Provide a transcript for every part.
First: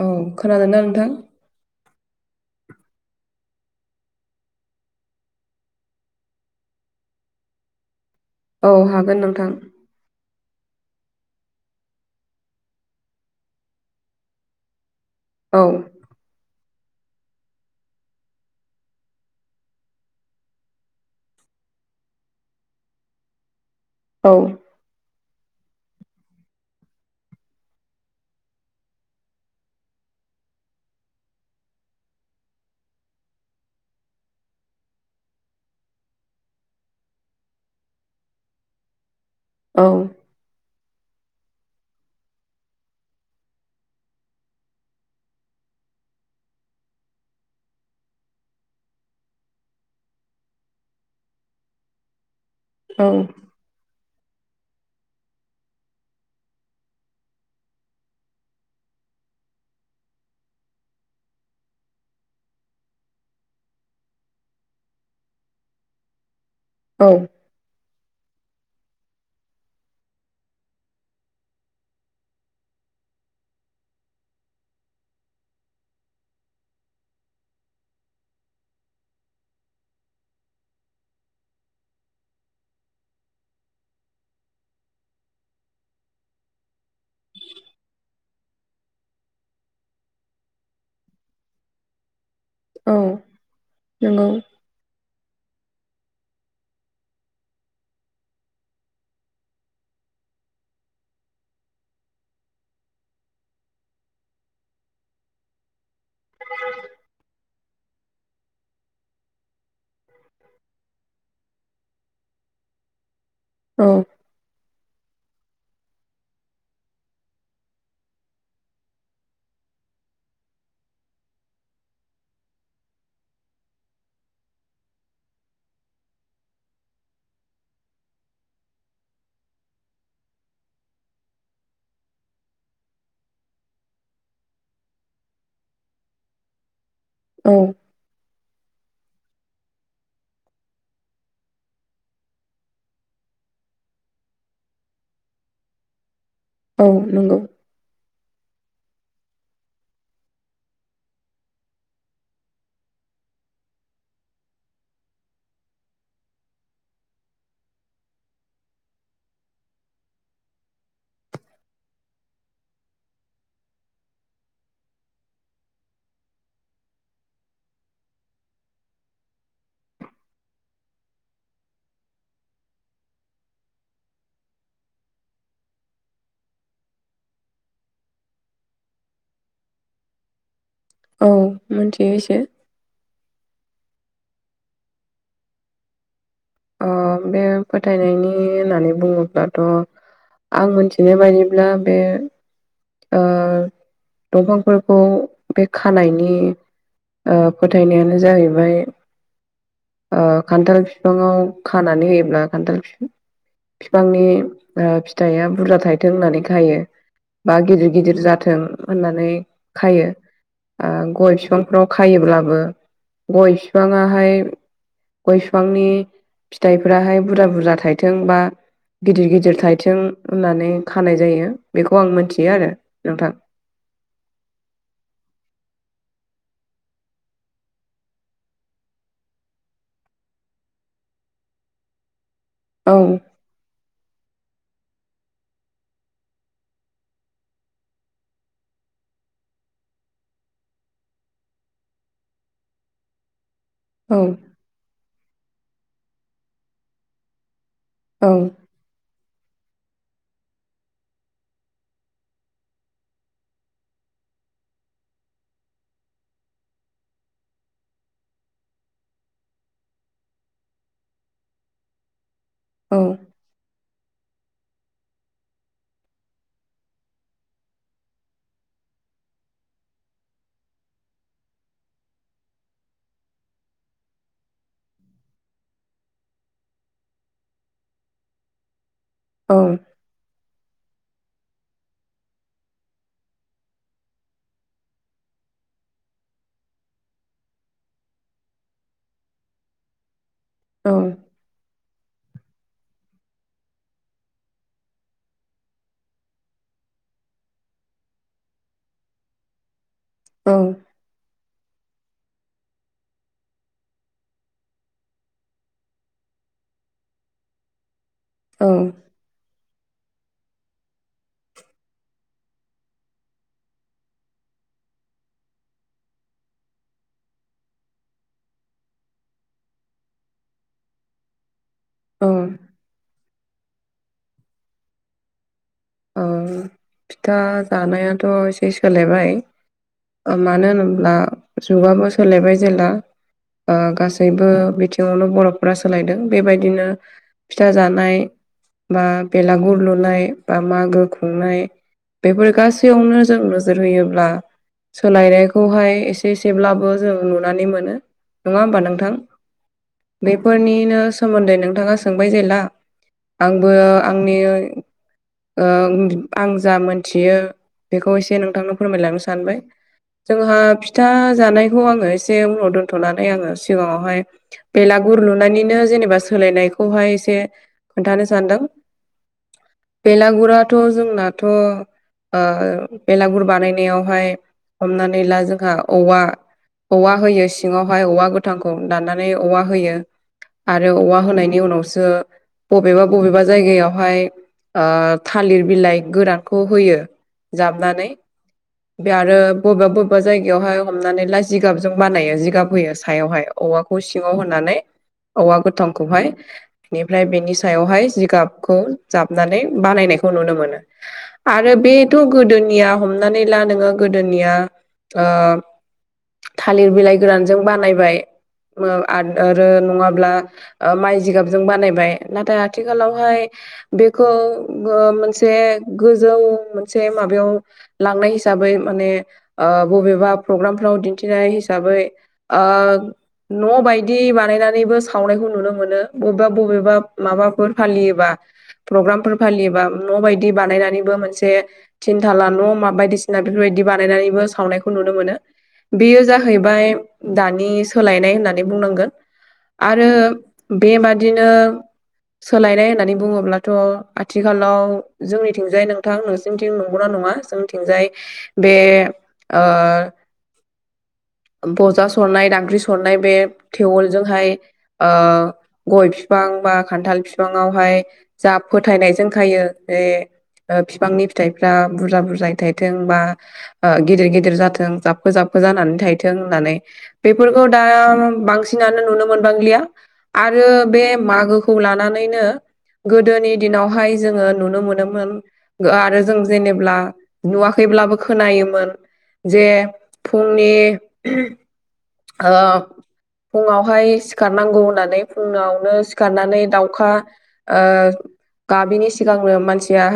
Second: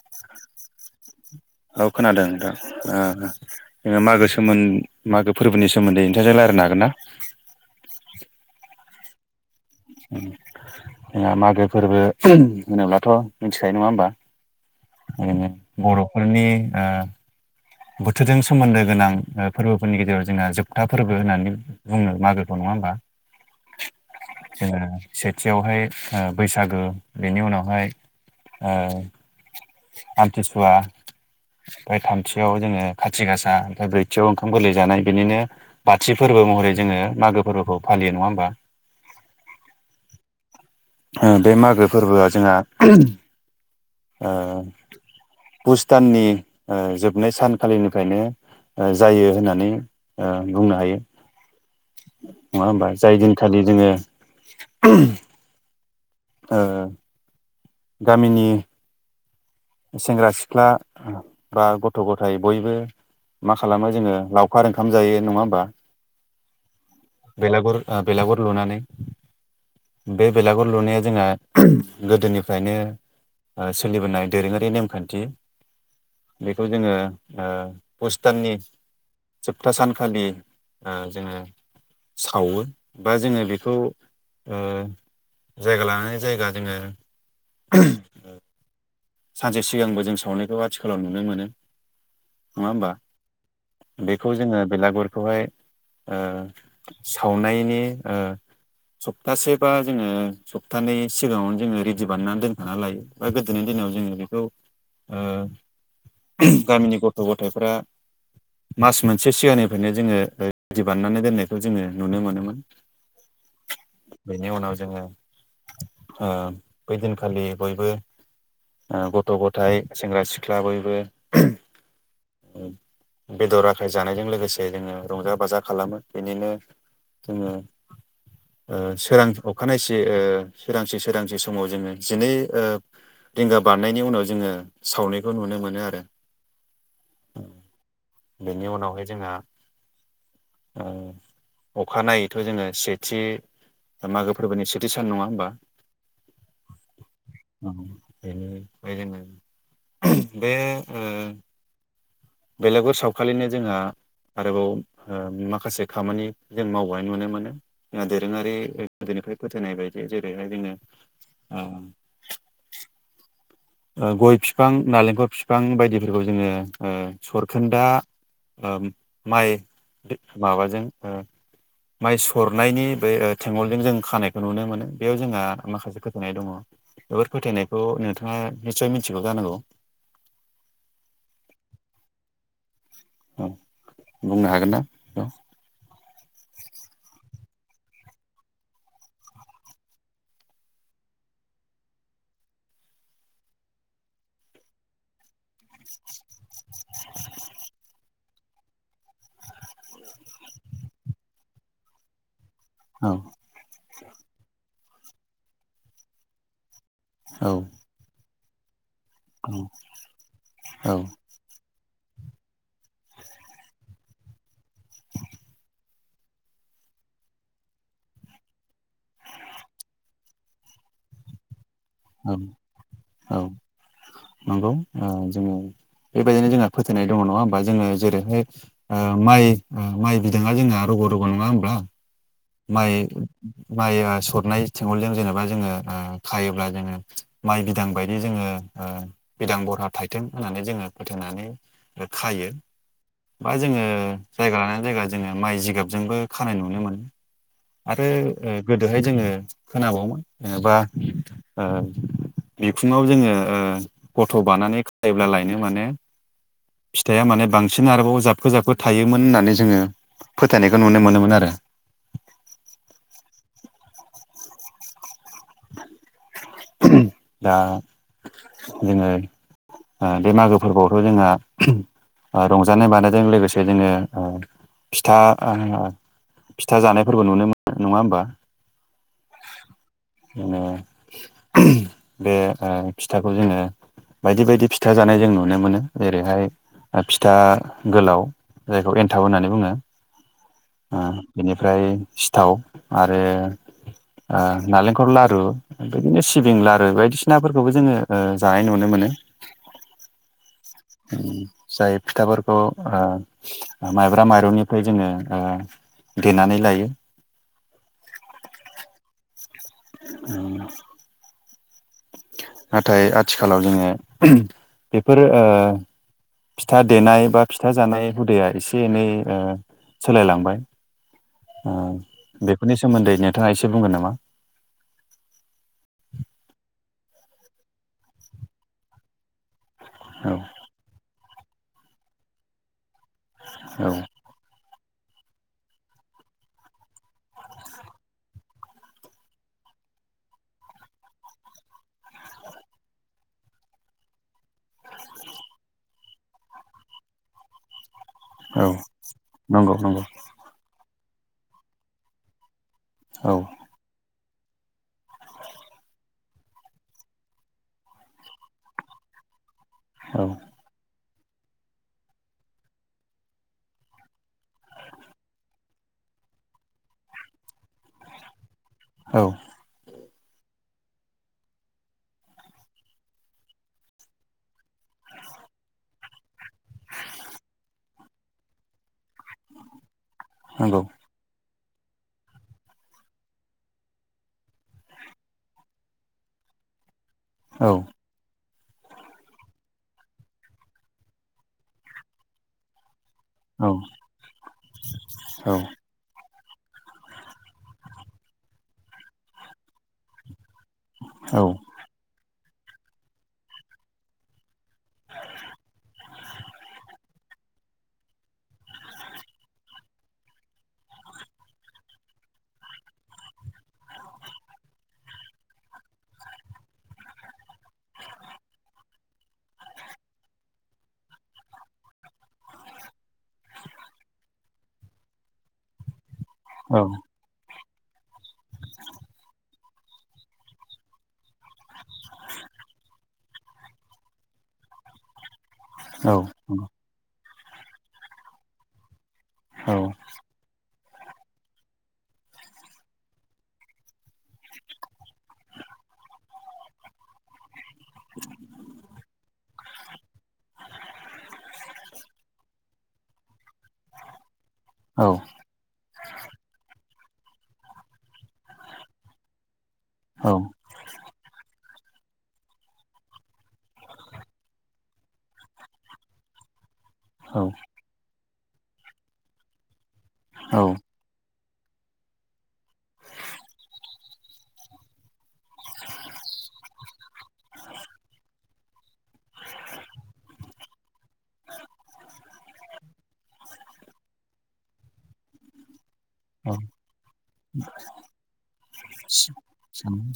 औ खोनादों ना नोंथां? औ खोनादों ओ जोङो मागो सोम मागो फोरबोनि सोमोन्दै नोंथांजों रायलायनो हागोन ना? औ हागोन नोंथां। जोंहा मागो फोरबो होनोब्लाथ' मिथिखायो नङा होमबा? औ [unintelligible] बर'फोरनि ओ बोथोरजों सोमोन्दो गोनां फोरबोफोरनि गेजेराव जोंहा जोबथा फोरबो होननानै बुङो मागोखौ नङा होमबा? औ जोङो सेथियावहाय बैसागो बेनि उनावहाय ओ आमथिसुवा ओमफ्राय थाम थियाव जोङो खाथि गासा ओमफ्राय ब्रैथियाव ओंखाम गोरलै जानाय बेनिनो बाथि फोरबो महरै जोङो मागो फोरबोखौ फालियो नङा होमबा? औ बे मागो फोरबोआ जोंहा ओ फुस दाननि जोबनाय सानखालिनिफ्रायनो जायो होननानै बुंनो हायो। नङा होमबा? जाय औ दिनखालि जोङो ओ गामिनि सेंग्रा सिख्ला बा गथ' गथाय बयबो मा खालामो जोङो लावखार ओंखाम जायो नङा होमबा? औ। बेलागुर बेलागुर लुनानै। बे बेलागुर लुनाया जोंहा गोदोनिफ्रायनो सोलिबोनाय दोरोङारि नेमखान्थि। बेखौ जोङो पुस दाननि जोबथा सानखालि जोङो सावो बा जोङो बेखौ जायगा लानानै जायगा जोङो सानसे सिगांबो जों सावनायखौ आथिखालाव नुनो मोनो। नङा होमबा? औ नंगौ बेखौ जोङो बेलागुरखौहाय सावनायनि ओ सप्तासे बा जोङो सप्तानै सिगाङावनो जोङो रेडि बानायनानै दोनखाना लायो बा गोदोनि दिनाव जोङो बेखौ गामिनि गथ' गथायफ्रा मास मोनसे सिगांनिफ्रायनो जोङो रेदि बानायनानै दोननायखौ जोङो नुनो मोनोमोन। औ। बेनि उनाव जोङो बैदिनखालि बयबो गथ' गथाय सेंग्रा सिख्ला बयबो [inaudible] बेदर आखाय जानायजों लोगोसे जोङो रंजा बाजा खालामो। बिनिनो जोङो सोरां अखानायसि सोरांसि सोरांसि समाव जोङो जिनै ओ रिंगा बारनायनि उनाव जोङो सावनायखौ नुनो मोनो आरो। औ। बेनि उनावहाय जोंहा अखानायैथ' जोङो सेथि मागो फोरबोनि सेथि सान नङा होमबा? औ नंगौ। ओं बेनो बेबादिनो बे ओ बेलेगर सावखालिनो जोंहा आरोबाव माखासे खामानि जों मावबावनाय नुनो मोनो। दोरोङारि गोदोफ्राय फोथायनाय बायदि जेरैहाय जोङो [inaudible] गय फिफां नालेंखर फिफां बायदिफोरखौ जोङो सरखोन्दा माइ माबाजों माइ सरनायनि बे थेंगलजों जों खानायखौ नुनो मोनो। बेयाव जोंहा माखासे फोथायनाय दङ। बेफोर फोथायनायखौ नोंथाङा निस्सय मिथिगौ जानांगौ। औ मोनथियो एसे। अह। बुंनो हागोन ना? औ बे फोथायनायनि होननानै बुङोब्लाथ' आं मोनथिनाय बायदिब्ला बे दंफांफोरखौ बे खानायनि फोथायनायानो जाहैबाय ओ खान्थाल बिफाङाव खानानै होयोब्ला खान्थाल औ। बिफांनि फिथाइआ बुरजा थायथों होननानै खायो बा गिदिर गिदिर जाथों होननानै औ खायो। औ गय फिफां फ्राव खायोब्लाबो गय बिफाङाहाय गय बिफांनि फिथाइफोराहाय बुरजा बुरजा थाइथों बा गिदिर गिदिर थाइथों होननानै खानाय जायो बेखौ आं औ मोनथियो आरो नोंथां। औ नंगौ ओ जोङो बेबायदिनो जोंहा फोथायनाय दङ नङा होमबा? जोङो जेरैहाय ओ माइ माइ बिदाङा जोंना रग' रग' नङा होनब्ला? औ माइ माइया सरनाय थेवलजों जेनेबा जोङो ओ खायोब्ला जोङो माइ बिदां बायदि जोङो ओ बिदां बरहा थायथों होननानै जोङो फोथायनानै खायो बा जोङो औ जायगा लानानै जायगा जोङो माइ जिगाबजोंबो खानाय नुनो मोनो। आरो औ ओ गोदोहाय जोङो खोनाबावोमोन ओ जेनेबा ओ बिखुङाव जोङो ओ गथ' बानानै खायोब्ला लायनो माने फिथाइया माने बांसिन आरोबाव जाबखो जाबखो थायोमोन होननानै जोङो फोथायनायखौ नुनो मोनोमोन आरो। औ। [inaudible] [unintelligible] दा जोङो आ बे मागो फोरबोआवथ' जोंहा आ रंजानाय बानायजों लोगोसे जोङो ओ फिथा आ फिथा जानायफोरबो नुनो मोनो नङा होमबा? औ। ओ [unintelligible] बे ओ फिथाखौ जोङो बायदि बायदि फिथा जानाय जों नुनो मोनो। जेरैहाय ओ फिथा गोलाव जायखौ एन्थाब होननानै बुङो। औ आ बेनिफ्राय सिथाव आरो आ नालेंखर लारु बिदिनो सिबिं लारु बायदिसिनाफोरखौबो जोङो ओ जानाय नुनो मोनो। औ। जाय फिथाफोरखौ आ ओ माइब्रा माइरंनिफ्राय जोङो ओ देनानै लायो। औ। [inaudible] नाथाय आथिखालाव जोङो [unintelligible] बेफोर ओ फिथा देनाय बा फिथा जानाय हुदाया एसे एनै ओ सोलायलांबाय आ औ बेफोरनि सोमोन्दै नोंथाङा एसे बुंगोन नामा? ओ फिथा जानायाथ' एसे सोलायबाय। औ ओ मानो होनोब्ला जुगाबो सोलायबाय जेला ओ औ गासैबो सैबो बिथिङावनो बर'फोरा सोलायदों। बेबायदिनो फिथा जानाय बा बेलागुर लुनाय बा मागो खुंनाय बेफोर गासैयावनो जों नोजोर होयोब्ला सोलायनायखौहाय एसे एसेब्लाबो जों नुनानै मोनो। नङा औ होमबा नोंथां? नंगौ नंगौ बे फोरनिनो सोमोन्दै नोंथाङा सोंबाय जेला, औ आंबो आंनि ओ आं जा मोनथियो बेखौ एसे नोंथांनो फोरमायलांनो सानबाय। औ जोंहा फिथा जानायखौ आङो एसे उनाव दोन्थ'नानै आङो सिगाङावहाय बेलागुर लुनायनिनो जेनेबा सोलायनायखौहाय एसे खोन्थानो सानदों। औ। बेलागुराथ' जोंनाथ' ओ बेलागुर बानायनायावहाय हमनानै ला जोंहा औवा औवा होयो सिङावहाय औवा गोथांखौ दाननानै औवा होयो। नंगौ आरो औवा होनायनि उनावसो बबेबा बबेबा जायगायावहाय ओ थालिर बिलाइ गोरानखौ होयो औ जाबनानै। बे आरो बबेबा बबेबा जायगायावहाय हमनानै ला जिगाबजों बानायो जिगाब होयो सायावहाय औ औवाखौ सिङाव होनानै औ औवा गोथां खौहाय बेनिफ्राय बेनि सायावहाय जिगाबखौ जाबनानै बानायनायखौ नुनो मोनो। औ औ आरो बेथ' गोदोनिया हमनानै ला नोङो गोदोनिया ओ थालिर बिलाइ गोरानजों बानायबाय आ-आरो नङाब्ला ओ माइ जिगाबजों बानायबाय नाथाय आथिखालावहाय बेखौ ओ मोनसे गोजौ मोनसे माबायाव लांनाय हिसाबै माने ओ बबेबा प्रग्रामफ्राव दिन्थिनाय हिसाबै ओ न' बायदि बानायनानैबो सावनायखौ नुनो मोनो। बबेबा औ बबेबा माबाफोर फालियोबा प्रग्रामफोर फालियोबा न' बायदि बानायनानैबो मोनसे थिनथाला न' मा बायदिसिना बेफोरबायदि बानायनानैबो सावनायखौ नुनो मोनो। औ बेयो जाहैबाय दानि सोलायनाय होननानै बुंनांगोन। आरो बेबादिनो सोलायनाय होननानै बुङोब्ला थ' आथिखालाव जोंनिथिंजाय नोंथां नोंसोरनिथिं नंगौना नङा जों थिंजाय बे ओ बजा सरनाय दांग्रि सरनाय बे थेवलजोंहाय औ गय बिफां बा खान्थाल बिफाङावहाय जा फोथायनाय जों खायो बे बिफांनि फिथाइफ्रा बुरजा बुरजायै थायथों बा ओ गिदिर गिदिर जाथों जाबफो जाबफो जानानै थायथों होननानै बेफोरखौ दा बांसिनानो नुनो मोनबांलिया औ आरो बे मागोखौ खौ लानानैनो गोदोनि दिनावहाय जोङो नुनो मोनोमोन आरो जों जेनेब्ला नुवाखैब्लाबो खोनायोमोन जे फुंनि ओ फुङावहाय सिखारनांगौ होननानै फुङावनो सिखा रनानै दाउखा ओ गाबिनि सिगांनो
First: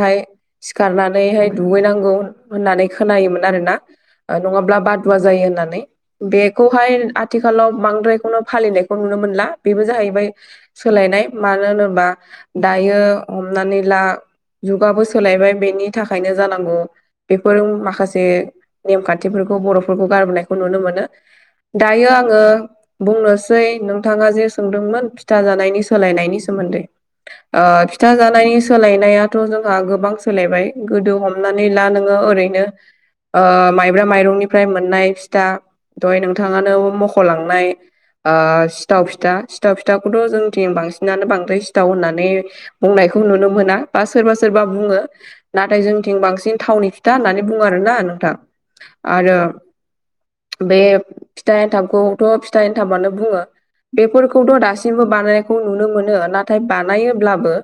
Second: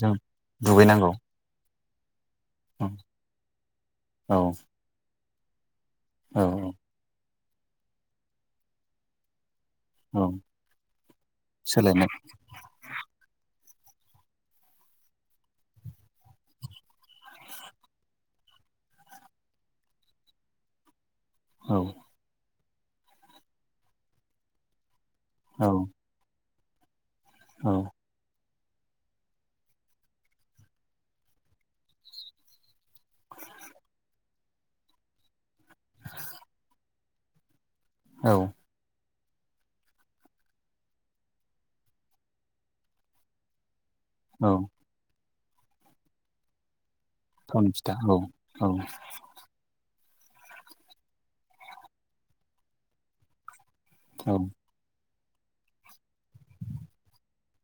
जों दुगैनांगौ सिखारनानैहाय दुगैनांगौ। होननानै औ खोनायोमोन आरोना ओ औ नङाब्ला बादुवा जायो होननानै औ बेखौ हाय आथिखालाव बांद्रायखौनो फालिनायखौ नुनो मोनला। बेबो जाहैबाय औ सोलायनाय मानो होनोबा सोलायनाय दायो हमनानै ला जुगाबो सोलायबाय बेनि थाखायनो जानांगौ बेफोर माखासे नेमखान्थिफोरखौ बर'फोरखौ गारबोनायखौ नुनो मोनो। औ दायो आङो बुंनोसै नोंथाङा जे सोंदोंमोन औ फिथाजानायनि सोलायनायनि सोमोन्दै ओ औ फिथा फिथा जानायनि सोलायनायाथ' जोंहा गोबां सोलायबाय गोदो हमनानै ला नोङो ओरैनो ओ माइब्रा माइरंनिफ्राय मोननाय फिथा दहाय नोंथाङानो मख'लांनाय ओ औ सिथाव फिथा सिथाव फिथाखौथ' जोंनिथिं बांसिनानो बांद्राय सिथाव होननानै बुंनायखौ नुनो मोना बा सोरबा औ सोरबा बुङो। नाथाय जोंथिं बांसिन थावनि फिथा होननानै बुङो थावनि फिथा आरोना औ नोंथां औ आरो बे फिथा एन्थाबखौथ' फिथा एन्थाबानो बुङो। औ बेफोरखौथ' दासिमबो बानायनायखौ नुनो मोनो नाथाय बानायोब्लाबो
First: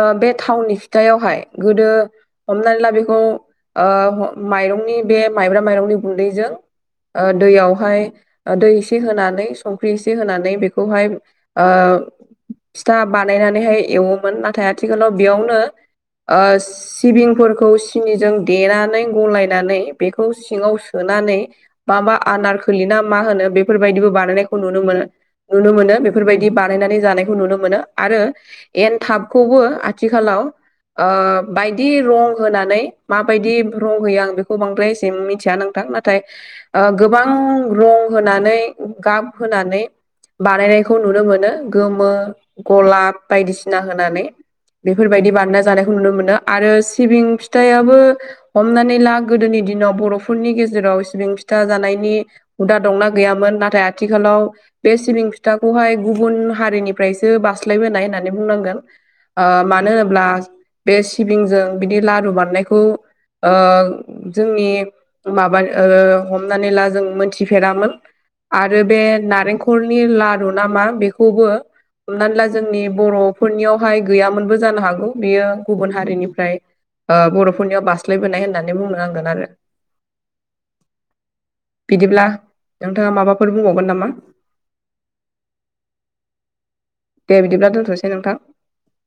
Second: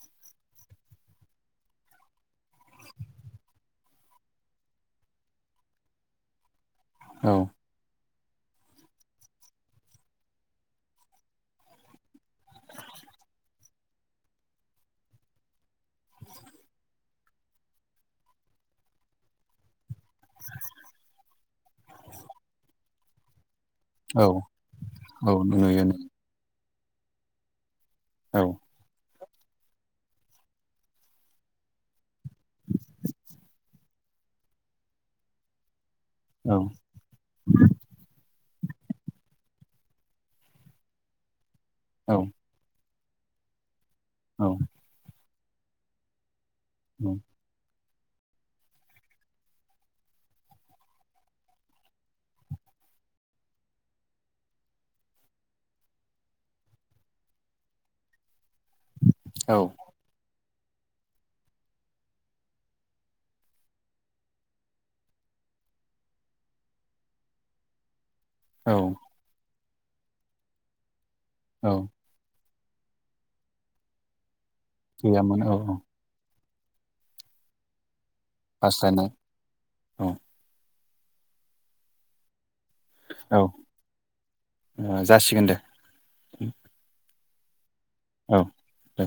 ओ बे थावनि फिथायावहाय गोदो हमनानै ला बेखौ ओ माइरंनि बे माइब्रा माइरंनि गुन्दैजों ओ औ दैयावहाय ओ दै इसे होनानै संख्रि एसे होनानै बेखौहाय ओ था बानायनानैहाय एवोमोन नाथाय आथिखालाव बेयावनो ओ सिबिंफोरखौ सिनिजों देनानै गलायनानै बेखौ सिङाव सोनानै माबा आनार खोलिना मा होनो बे बेफोरबायदिबो औ बानायनायखौ नुनो मोनो औ नुनो नुयो मोनो नुयो बेफोरबायदि बानायनानै जानायखौ नुनो मोनो। आरो औ एनथाबखौबो आथिखालाव ओ बायदि रं होनानै माबायदि रं होयो आं बेखौ बांद्राय एसे मिथिया नोंथां नाथाय ओं। गोबां रं होनानै गाब होनानै बानायनायखौ नुनो मोनो। गोमो औ गलाब बायदिसिना होनानै। औ। बेफोरबायदि बानायना जानायखौ नुनो मोनो आरो सिबिं फिथायाबो। हमनानै ला गोदोनि दिनाव बर'फोरनि गेजेराव सिबिं फिथा जानायनि हुदा दंना गैयामोन नाथाय आथिखालाव बे सिबिं फिथाखौहाय गुबुन हारिनिफ्राय सो बास्लायबोनाय होननानै बुंनांगोन ओ औ मानो होनोब्ला बे सिबिंजों बिदि लारु बानायनायखौ ओ जोंनि माबा ओ हमनानै ला जों मोनथिफेरामोन। औ आरो बे नारेंखलनि लारु नामा बेखौबो औ हमनानै ला जोंनि बर'फोरनियाव हाय गैयामोनबो जानो हागौ गैयामोन बियो औ औ गुबुन हारिनिफ्राय ओ बर'फोरनियाव बास्लायबोनाय होन होननानै बुंनो बास्लायनाय नांगोन आरो औ बिदिब्ला नोंथाङा औ माबाफोर बुंबावगोन नामा? जासिगोन दे। दे बिदिब्ला दोनथ'नोसै नोंथां। औ दे